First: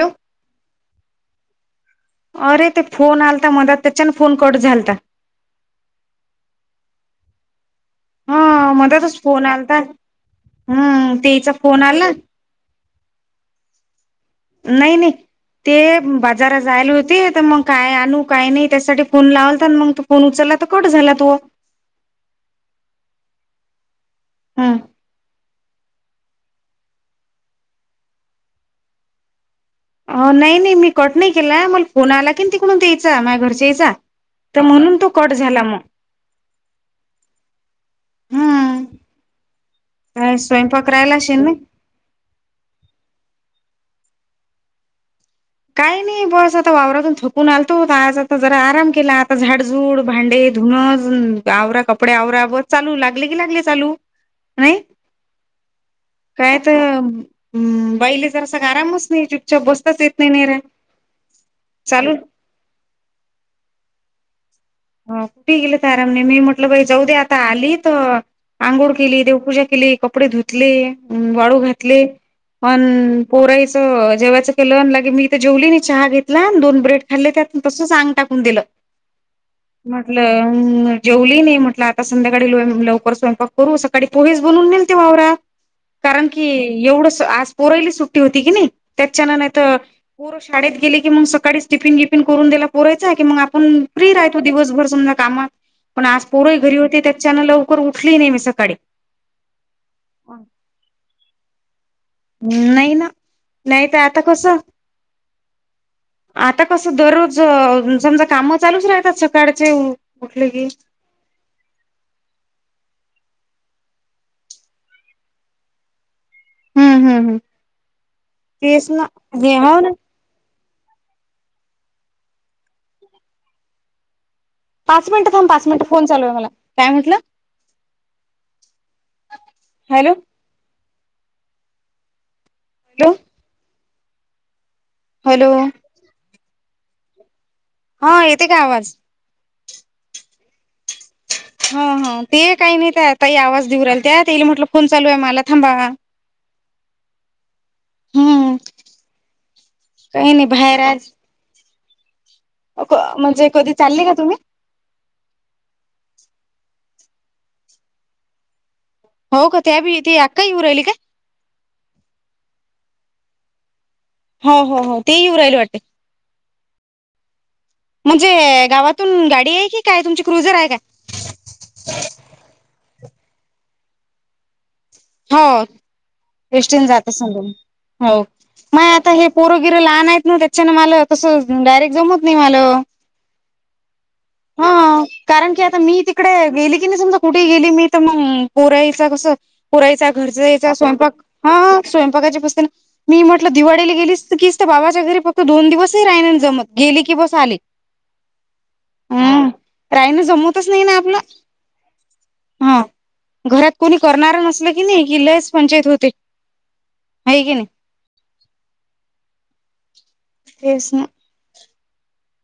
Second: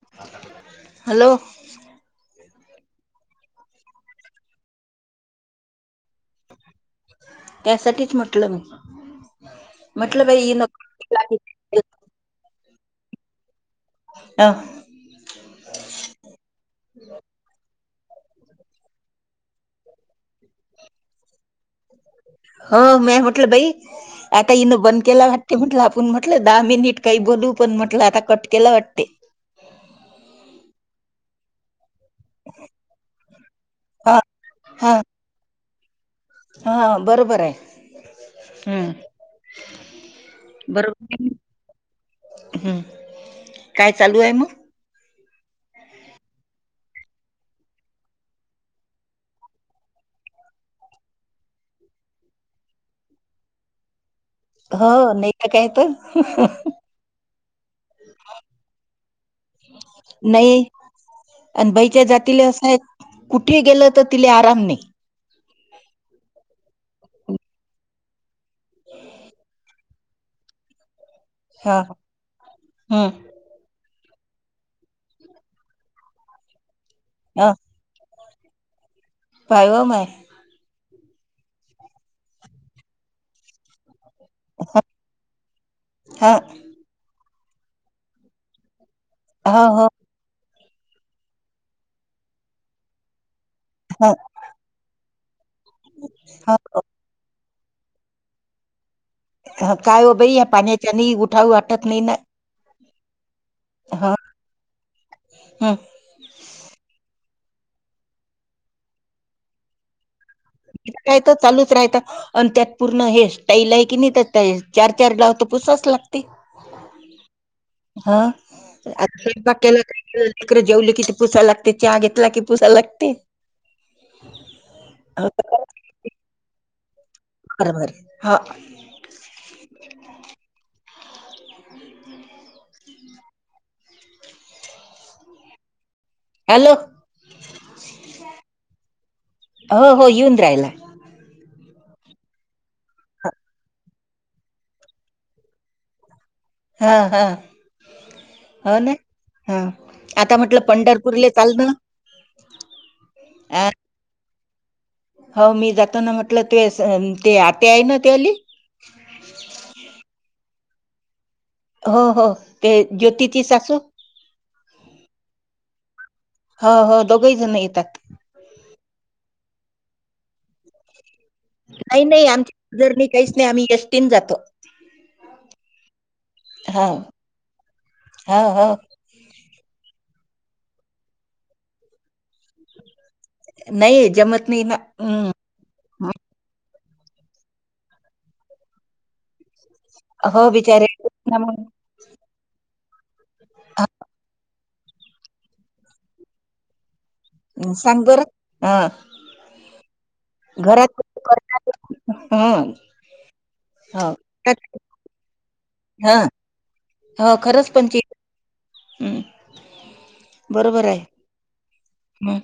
Hello. Hello. अरे ते phone आलता, मधात, त्याच्यान फोन कट झालता. ह. हा मधातच फोन आलाता, म्हटलं बाई इन हम्म. तेईचा फोन आला. [inaudible] नाही नाही ते बाजारात जायल होते, त मग काय आणू काय नाही त्यासाठी फोन लावलता, मग तू फोन उचलला त कट झाला तो. हो मी म्हटलं बाई आता हं. हनं बंद केला वाटते म्हटलं आपूण म्हटल दहा मिनिट काही बोलू पण, म्हटल आता कट केला वाटते. अ नाही नाही मी कट नाही केलाय. मला फोन आला कि तिकडून त्यायेचा, माझ्या घरच्यायचा हा तर हा म्हणून तो कट झाला मग. हा बरोबरे, हम्म. का स्वयंपाकरायला, बरोबर शेन नाही. हम्म काय चालू आहे मग काही नाही. बस आता वावरातून थकून आलतो होता आज आता जरा आराम केला आता झाडजूड भांडे धुण हम आवरा कपडे आवरा ब चालू लागले की लागले चालू. नाही हो नाही का काही काय तर बाईले जर सगळ आरामच नाही चुपचप बसतच येत. नाही आणि बाईच्या चालू जातीला असं आहे कुठे गेलं तर तिला आराम नाही. हो. कुठे गेले तर आरामने मी म्हटलं बाई जाऊद्या आता आली तर आंघोळ केली देवपूजा केली कपडे धुतले वाळू हा घातले हम्म पण पोराई जेवायचं केलं अन लगेच मी इथ जेवली नाही, चहा घेतला दोन ब्रेड खाल्ले हा त्यात तसं आगं टा कून दिलं, पाय हो माय म्हटलं जेवली नाही, म्हटलं आता संध्याकाळी लवकर स्वयंक करू, सक पोहेस बनून नेल ते वावरात, कारण हा कि एवढं आज पोरयली सुट्टी होती की नाही. त्याच्यान नाही हो त हो पोरं शाळेत गेले की मग सकाळीच टिफिन विफिन करून दिला पोरायचा की, मग आपण हा फ्री राहतो, दिवसभर समजा कामात, पण आज पोरही घरी होते त्याच्यान लव लवकर उठली नाही मी सकाळी. काय हो बाई या पाण्याच्यानी, उठाव वाटत नाही ना. नाही ना नाही तर आता कसं. ह. आता कसं दररोज समजा काम चालूच राहतात, सकाळचे. की. राय चालूच राहता आणि त्यात पूर्ण हे. स्टाईल आहे की नाही तर चार चार ग्व तर पुूसच लागत. हम्म हम्म हम्म हा तेच ना आता हे हाव केला. ना. तक जेवली कि ते पुसा लागते चहा घेतला कि पुसा लागते. पाच मिनिटं थांब पाच मिनिटं फोन चालू आहे मला काय म्हटलं. बर मर हा. Hello hello. हॅलो. हॅलो. हा येते का आवाज हो हो येऊन राहिला. हो ह ते काही नाही त्या ताई आवाज देऊराल त्यात ये म्हटलं फोन चालू आहे मला थांबा. हा हा. हम्म हो ना हा काही आता नाही म्हटलं बाहेर आज पंढरपूरले चाल ना. म्हणजे अ कधी चालली का तुम्ही हो मी जातो ना म्हटलं तु ते आते आहे ना तेली हो का त्या बी ती अक्काहीऊ राहिली का? हो हो ते ज्योतिती सासू हो हो हो तेहीऊ राहियला वाटते. हो हो दोघही जण येतात म्हणजे गावातून गाडी आहे कि काय तुमची क्रुझर आहे काय? नाही नाही आमची जर्नी काहीच नाही आम्ही यष्टीन जातो. हो यष्टीन हो, जात सगून हो म आता हे. पोरबीर लहान आहेत ना त्याच्यान मला तसं डायरेक्ट जमत नाही मला नाही. जमत नाही ना. हा हं. कारण की आता मी तिकडे गेली. नाही समजा कुठे गेली मी तर मग पोराईच कसं. पुरायचा घरचा हो यायचा बिचारे स्वयंपाक ना मग हा स्वयंपाकाची पस्तेन मी म्हटलं हा, दिवाळीली गेलीस की बाबाच्या घरी फक्त दोन दिवसही राहि जमत, गेली. ् सांग बर, हा. हम राईन जमवतच नाही ना आपलं‌. करतात. हं, हा, घरात कोणी हो. करणार नसल की नाही कि लयच पंचायत होते हां. आहे की नाही. हम्म, बरोबर तेच आहे ना हम.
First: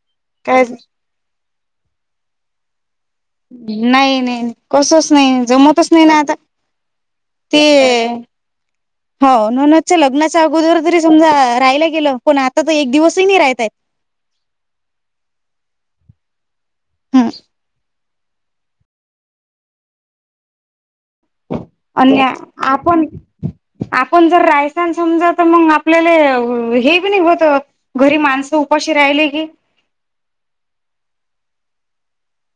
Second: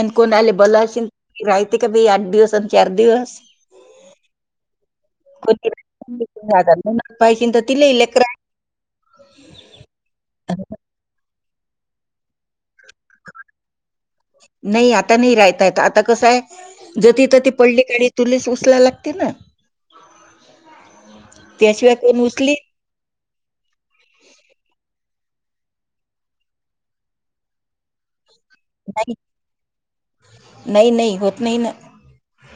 आणि कोण आले काय बला असशल राहते का बी आठ दिवस आणि चार दिवस. नाही, नाही नाही, कसच नाही, कोणी जमतच नाही ना राहते, आता,, कोणी राहतात. म्हणून पाहिजे तर तिलेही तेऽ लेकरं हो, नूनच्या लग्नाच्या अगोदर तरी समजा,,, राहाला गेलं, पण आताऽ आता तर एक दिवसही नाही राहताय. नाही आता नाही राहता येत. आता कसंय,, जती तती पडली काडी तुलाच उचला लागते ना. त्याशिवाय कोण अनी उचलीत आपण, आपण जर रायसान समजऽ मग आपल्या हेी नाही होत,, घरी माणसऽ ऊपाशी नाही. राहिले की नाही, नाही होत नाही ना.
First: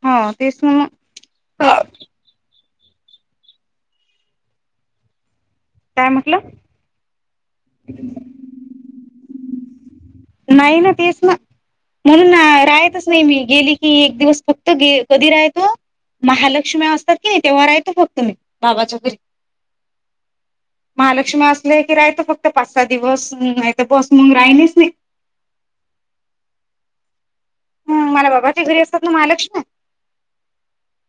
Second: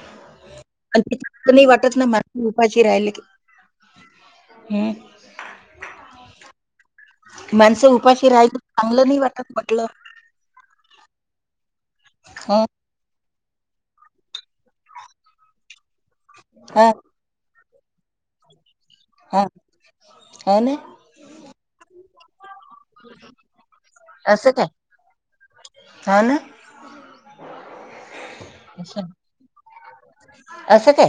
हो तेच ना मग नाही वाटत ना मर्धज्ञ उपाशी राहिल कि हम्म. काय म्हटलं माणसं उपाशी राहायला चांगलं नाही वाटत म्हटलं. नाही ना तेच ना म्हणून हं राहतच नाही मी. गेली की एक दिवस फक्त गे, कधी राहतो, महालक्ष्मी हा असतात की तेव्हा राहो. तुमी, बाबाच्या घरी हा हो ना महालक्ष्मी असले की राय तो. पाच, सहा दिवस, नाही तर बस मग असं काय राहिलेच नाही. हो ना ह, मला बाबाच्या घरी असतात असं ना महालक्ष्मीऽ असं काय?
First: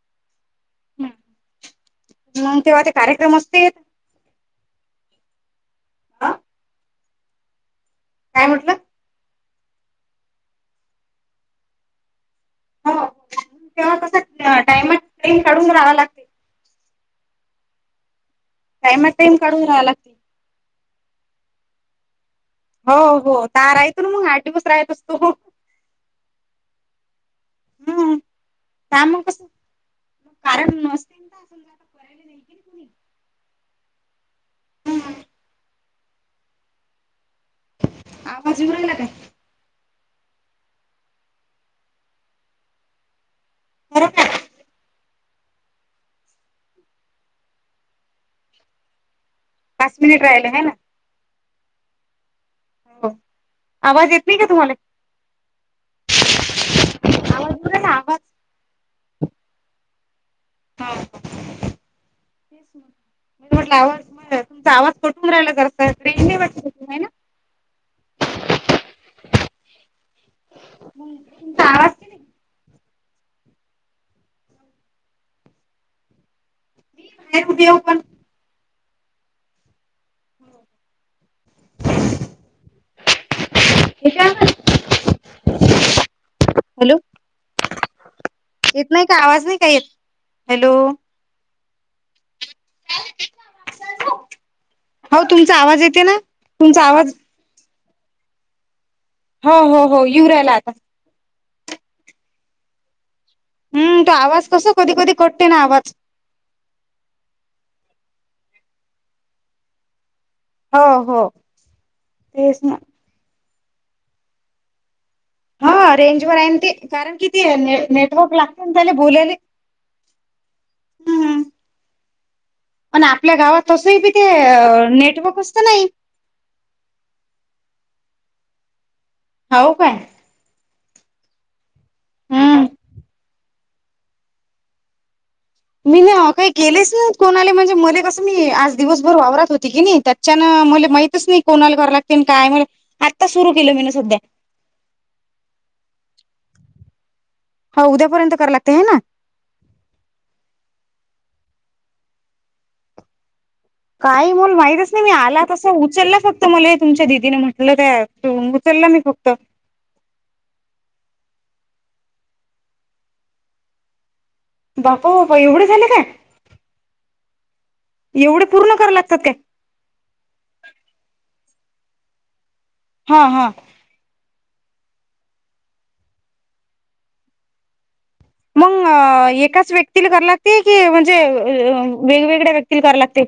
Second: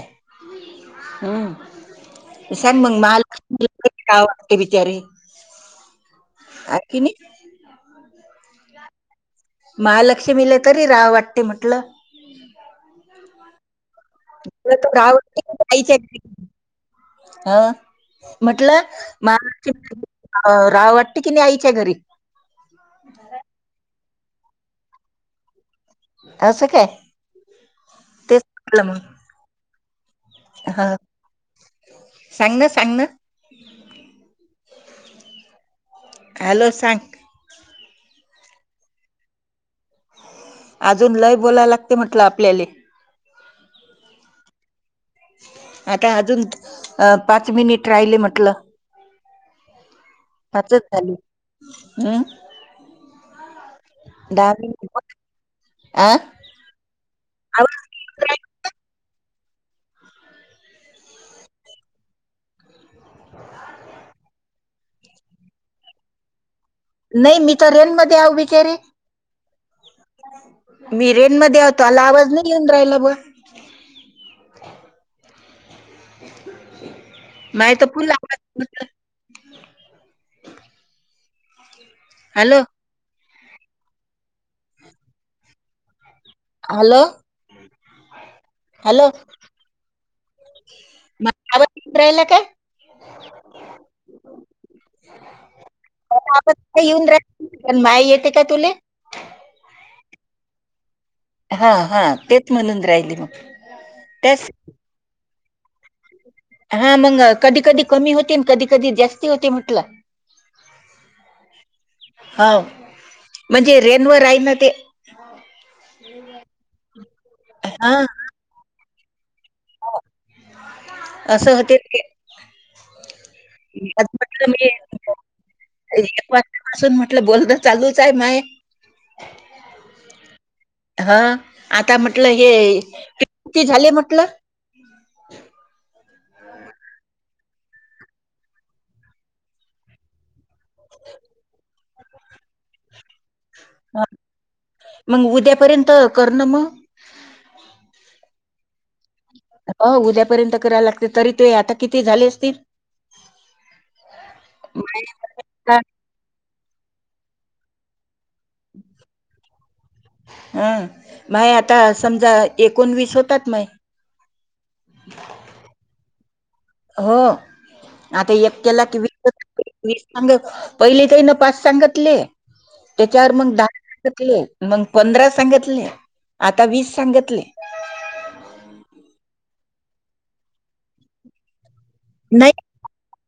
हम्म. मग सांग तेव्हा ते मंग,, महाल् कार्यक्रम असते वाटते बिचारेऽ किनी, काय म्हटलं? महालक्ष्मीला तरी राव वाटते म्हटल,, हा, त गावय राहावा लागते हा [inaudible] म्हटलं, टाइमात टाइम काढून महाराष्ट,, राहावा लागते राव वाटते की नाही आईच्या घरी? हो हो, ताराय तो ना मग आठ दिवस वस राहतस तोऽ असं काय? हम्म तेच म्हटलं मग. त्या कसं मग कारण हं नसते, समजा सांग ना सांग ना [inaudible] हम्म, हॅलो,, सांग. आवाज एउ रायला काय? अजून लय बोलाय लागते म्हटलं आपल्याला.. बरोबर, आता अजून पाच मिनिट राहिले म्हटलं. पाच मिनिट राहिले आहे ना पाचच झाली,, हम्. आवाज येत नाही का दहा तुम्हाला? मिनिट आ, आवाज येऊ राहिला आवाज [inaudible] हा, तेट आवाज तुमचा, आवाज कठून राहिला, जत ट्रेन नाही वाटऽ नाही मी तर रेन मध्ये आव बिचारेऽ मी रेन मध्ये तुमचा आतो, आला की आवाज मी नाही घेऊन राहिला बऽ [inaudible] बाहेर उभी माही आहे तर आपण पुून लाऽ हॅलो हे का हॅलो येत नाही हॅलो का आवाज नाही का येत हॅलो माझा आवाज युन राहिला काय हौ तुमचा आवाज येते ना माझा आवाज तुमचा काय येऊन आवाज राहिला पण माय येते का तुले हो हो हो यू राहिला आता आता हा हा तेच म्हणून राहिली मग हम्म तो आवाज त्याच कस कधी कधी कट [unintelligible] आवाज हा मंग कधी कधी कमी होते आणि कधी कधी जास्ती होते म्हटलं हो हो हाव तेच ना म्हणजे रेनवर राई ना ते हा रेंज वर हायना ते कारण किती हां, ने-नेटवर्क लागते ना त्याले बोलेले [inaudible] असं होते पण आपल्या गावात तसही आता बी ते म्हटलं मी नेटवर्कच तर नाही एक वाजतापासून म्हटलं बोलण चालू [unintelligible] हौ काय हा आता म्हटलं हम्म हेती झाले म्हटल मी ना काही केलेच ना कोणाले म्हणजे मले कसं मी आज दिवसभर वावरात होती की नई त्याच्यान म माहीतच नई कोणाला घरला तीन काय आता हा मंग उद्यापर्यंत करणं मग ते ना हो उद्यापर्यंत करायल लागते तरी ते आता किती झाले असतील काय मल माहितच नाही माय मी आला तसं उचलला फक्त मले तुमच्या दिदीनं म्हटलं त्या उचलला मी फक्त हां, माय आता समजा एकोणवीस होतात मय बापा बापा एवढं झाले काय हो आता एवढे पूर्ण एकक्याला करा की लागतात वस काय सांग पहिले काही न पाच सांगतले हा त्याच्यावर हा मग दहा मग पंधरा सांगितले आता वीस सांगितले मंग एकाच व्यक्तीला [unintelligible] लागते की म्हणजे नाही वेगवेगळ्या व्यक्तीला करा लागते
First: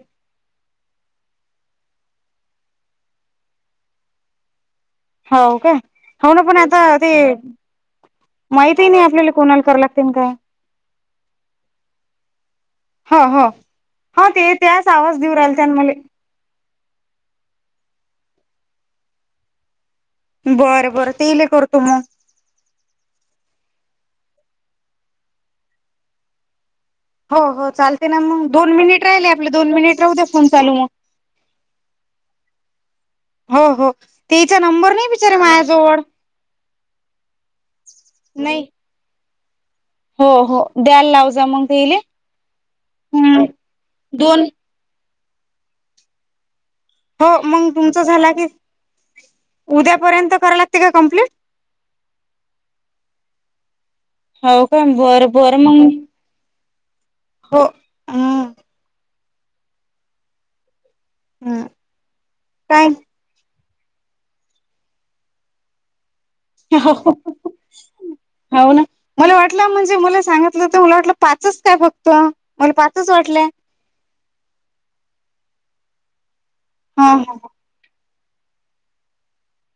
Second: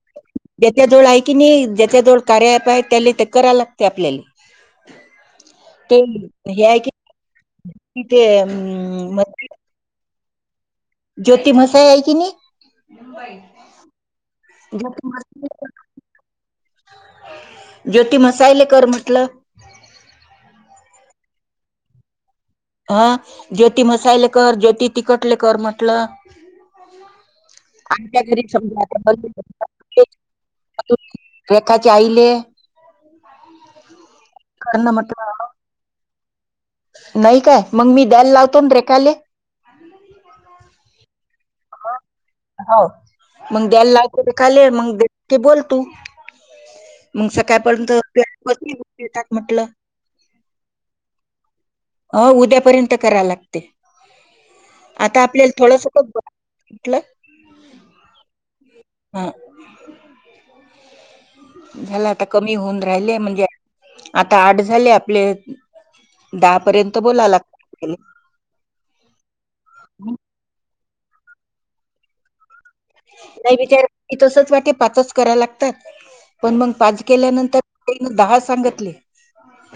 जेत्या जोळ आहे क नाही च्या जवळ कार्य अ‍ॅप आय त्याले ते करा लागते आपल्याला हौ का ते हौ ना पण हे आहे आता की ते नाही ते अं, माहितीही नई म- आपल्याला कोणाला करां लागते न काय ज्योती म्हसे हाय कि नाई हो हो हा ते त्याच ज्योती आवाज देऊ म्हसाय- राहिल [unintelligible] ज्योती म्हसायले कर म्हटलं बरं बरं तेले करतो मग हा ज्योती मसायले कर ज्योती तिकटले कर म्हटलं हो हो चालते ना आमच्या मग घरी दोन समजा आता मिनिट राहिले आपले दोन मिनिट राहू द्या फोन चालू म रेखाचे आईले हो हो तेचा नंबर नाही बिचार्या मायाजवळ नाय काय मग मी द्याला लावतो नाही रेखाले हो हो द्यायला लावत हौ मग द्याला ला दोन खाले मग बोल तू [inaudible] हो मग मंग सकाळपर्यंत तुमचं झाला की येतात म्हटलं उद्या पर्यंत करा लागते का कमप्लीट अ उद्यापर्यंत करा लागते. हव काय? आता बरं आपल्याला बरं थोडस मंग. म्हटलं हो हम्. हं हम्म झाला आता कमी होऊन काय राहिलेय म्हणजे आता आठ झाले आपले दहा पर्यंत बोला लागतात हाव ना मला वाटलं म्हणजे मला सांगितलं मला वाटलं पाचच काय फक्त? पाचच वाटलंय नाही विचार की तसच वाटे पाचच करा लागता. पण मंग पाच हा केल्यानंतर दहा सांगितले.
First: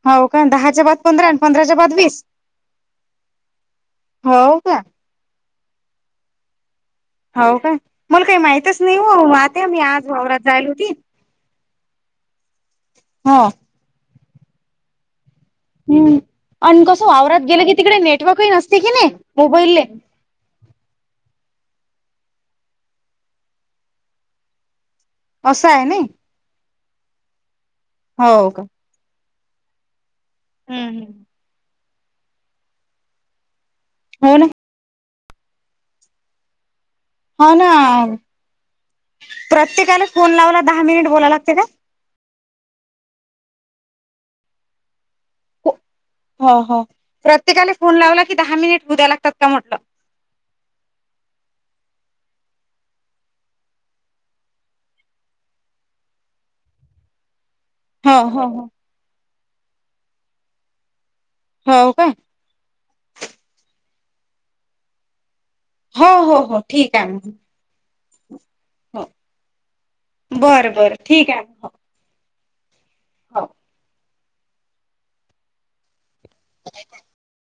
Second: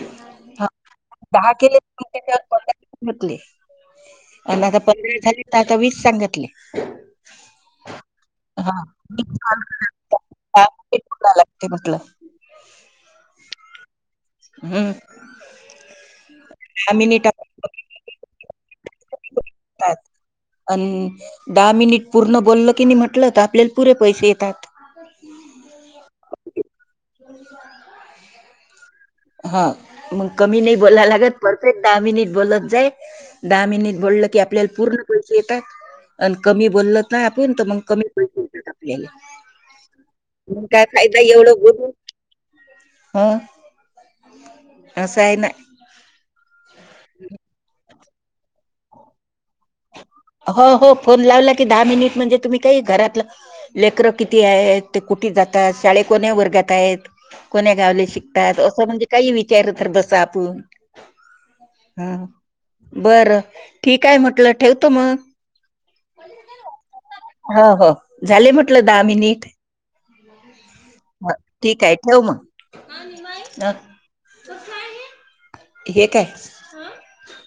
हा हो का दहाच्या बाद पंधरा आणि दहा पंधराच्या केले बाद वीस [unintelligible] घेतले. हो आणि आता का पंधरा झाले तर आता वीस सांगितले. हाव का मला काही हा माहितच नाही मी वो काल वाहत्या मी आज वावरात काय जायल होती. बोलायला लागते ते म्हटलं हो. हम्म. हम्म आणि दहा कसं मिनिट वावरात गेलं कि तिकडे नेटवर्कही नसते की नी? त्यात अ दहा मिनिट पूर्ण बोललं की नी म्हटलं तर आपल्याला पुरे पैसे येतात. असं आहे नई. हाव का? हा मग कमी नई हम्म बोला लागत हम्म परफेक्ट दहा मिनिट बोलत जाई दहा मिनीट बोललं हो की ना आपल्याला पूर्ण पैसे येतात आणि कमी बोलल नाही आपूण हो तर ना मंग कमी पैसे येतात. आपल्याला प्रत्येकाला फोन लावला मंग दहा काय मिनिट फायदा बोलाय लागते एवढं का बोलून. हम्म अस आहे ना. हो हो प्रत्येकाला फोन लावला की दहा मिनिट हू द्या लागतात का म्हटलं हो हो फोन लावला की दहा मिनिट म्हणजे तुम्ही काही घरात लेकर किती आहेत ते कुठे जातात शाळे कोन वर्गात आहेत. कोण्या गावले हो हो शिकतात असं म्हणजे काही विचार तर बसा आपूण. हो हो हा काय बरं ठीक आहे म्हटलं ठेवतो म. हो हो हो ठीक आहे मग ह हो झाले म्हटलं दहा हो मिनिट. बरं बरं ठीक हा, आहे. ठीक ठेव मग हो. हे काय.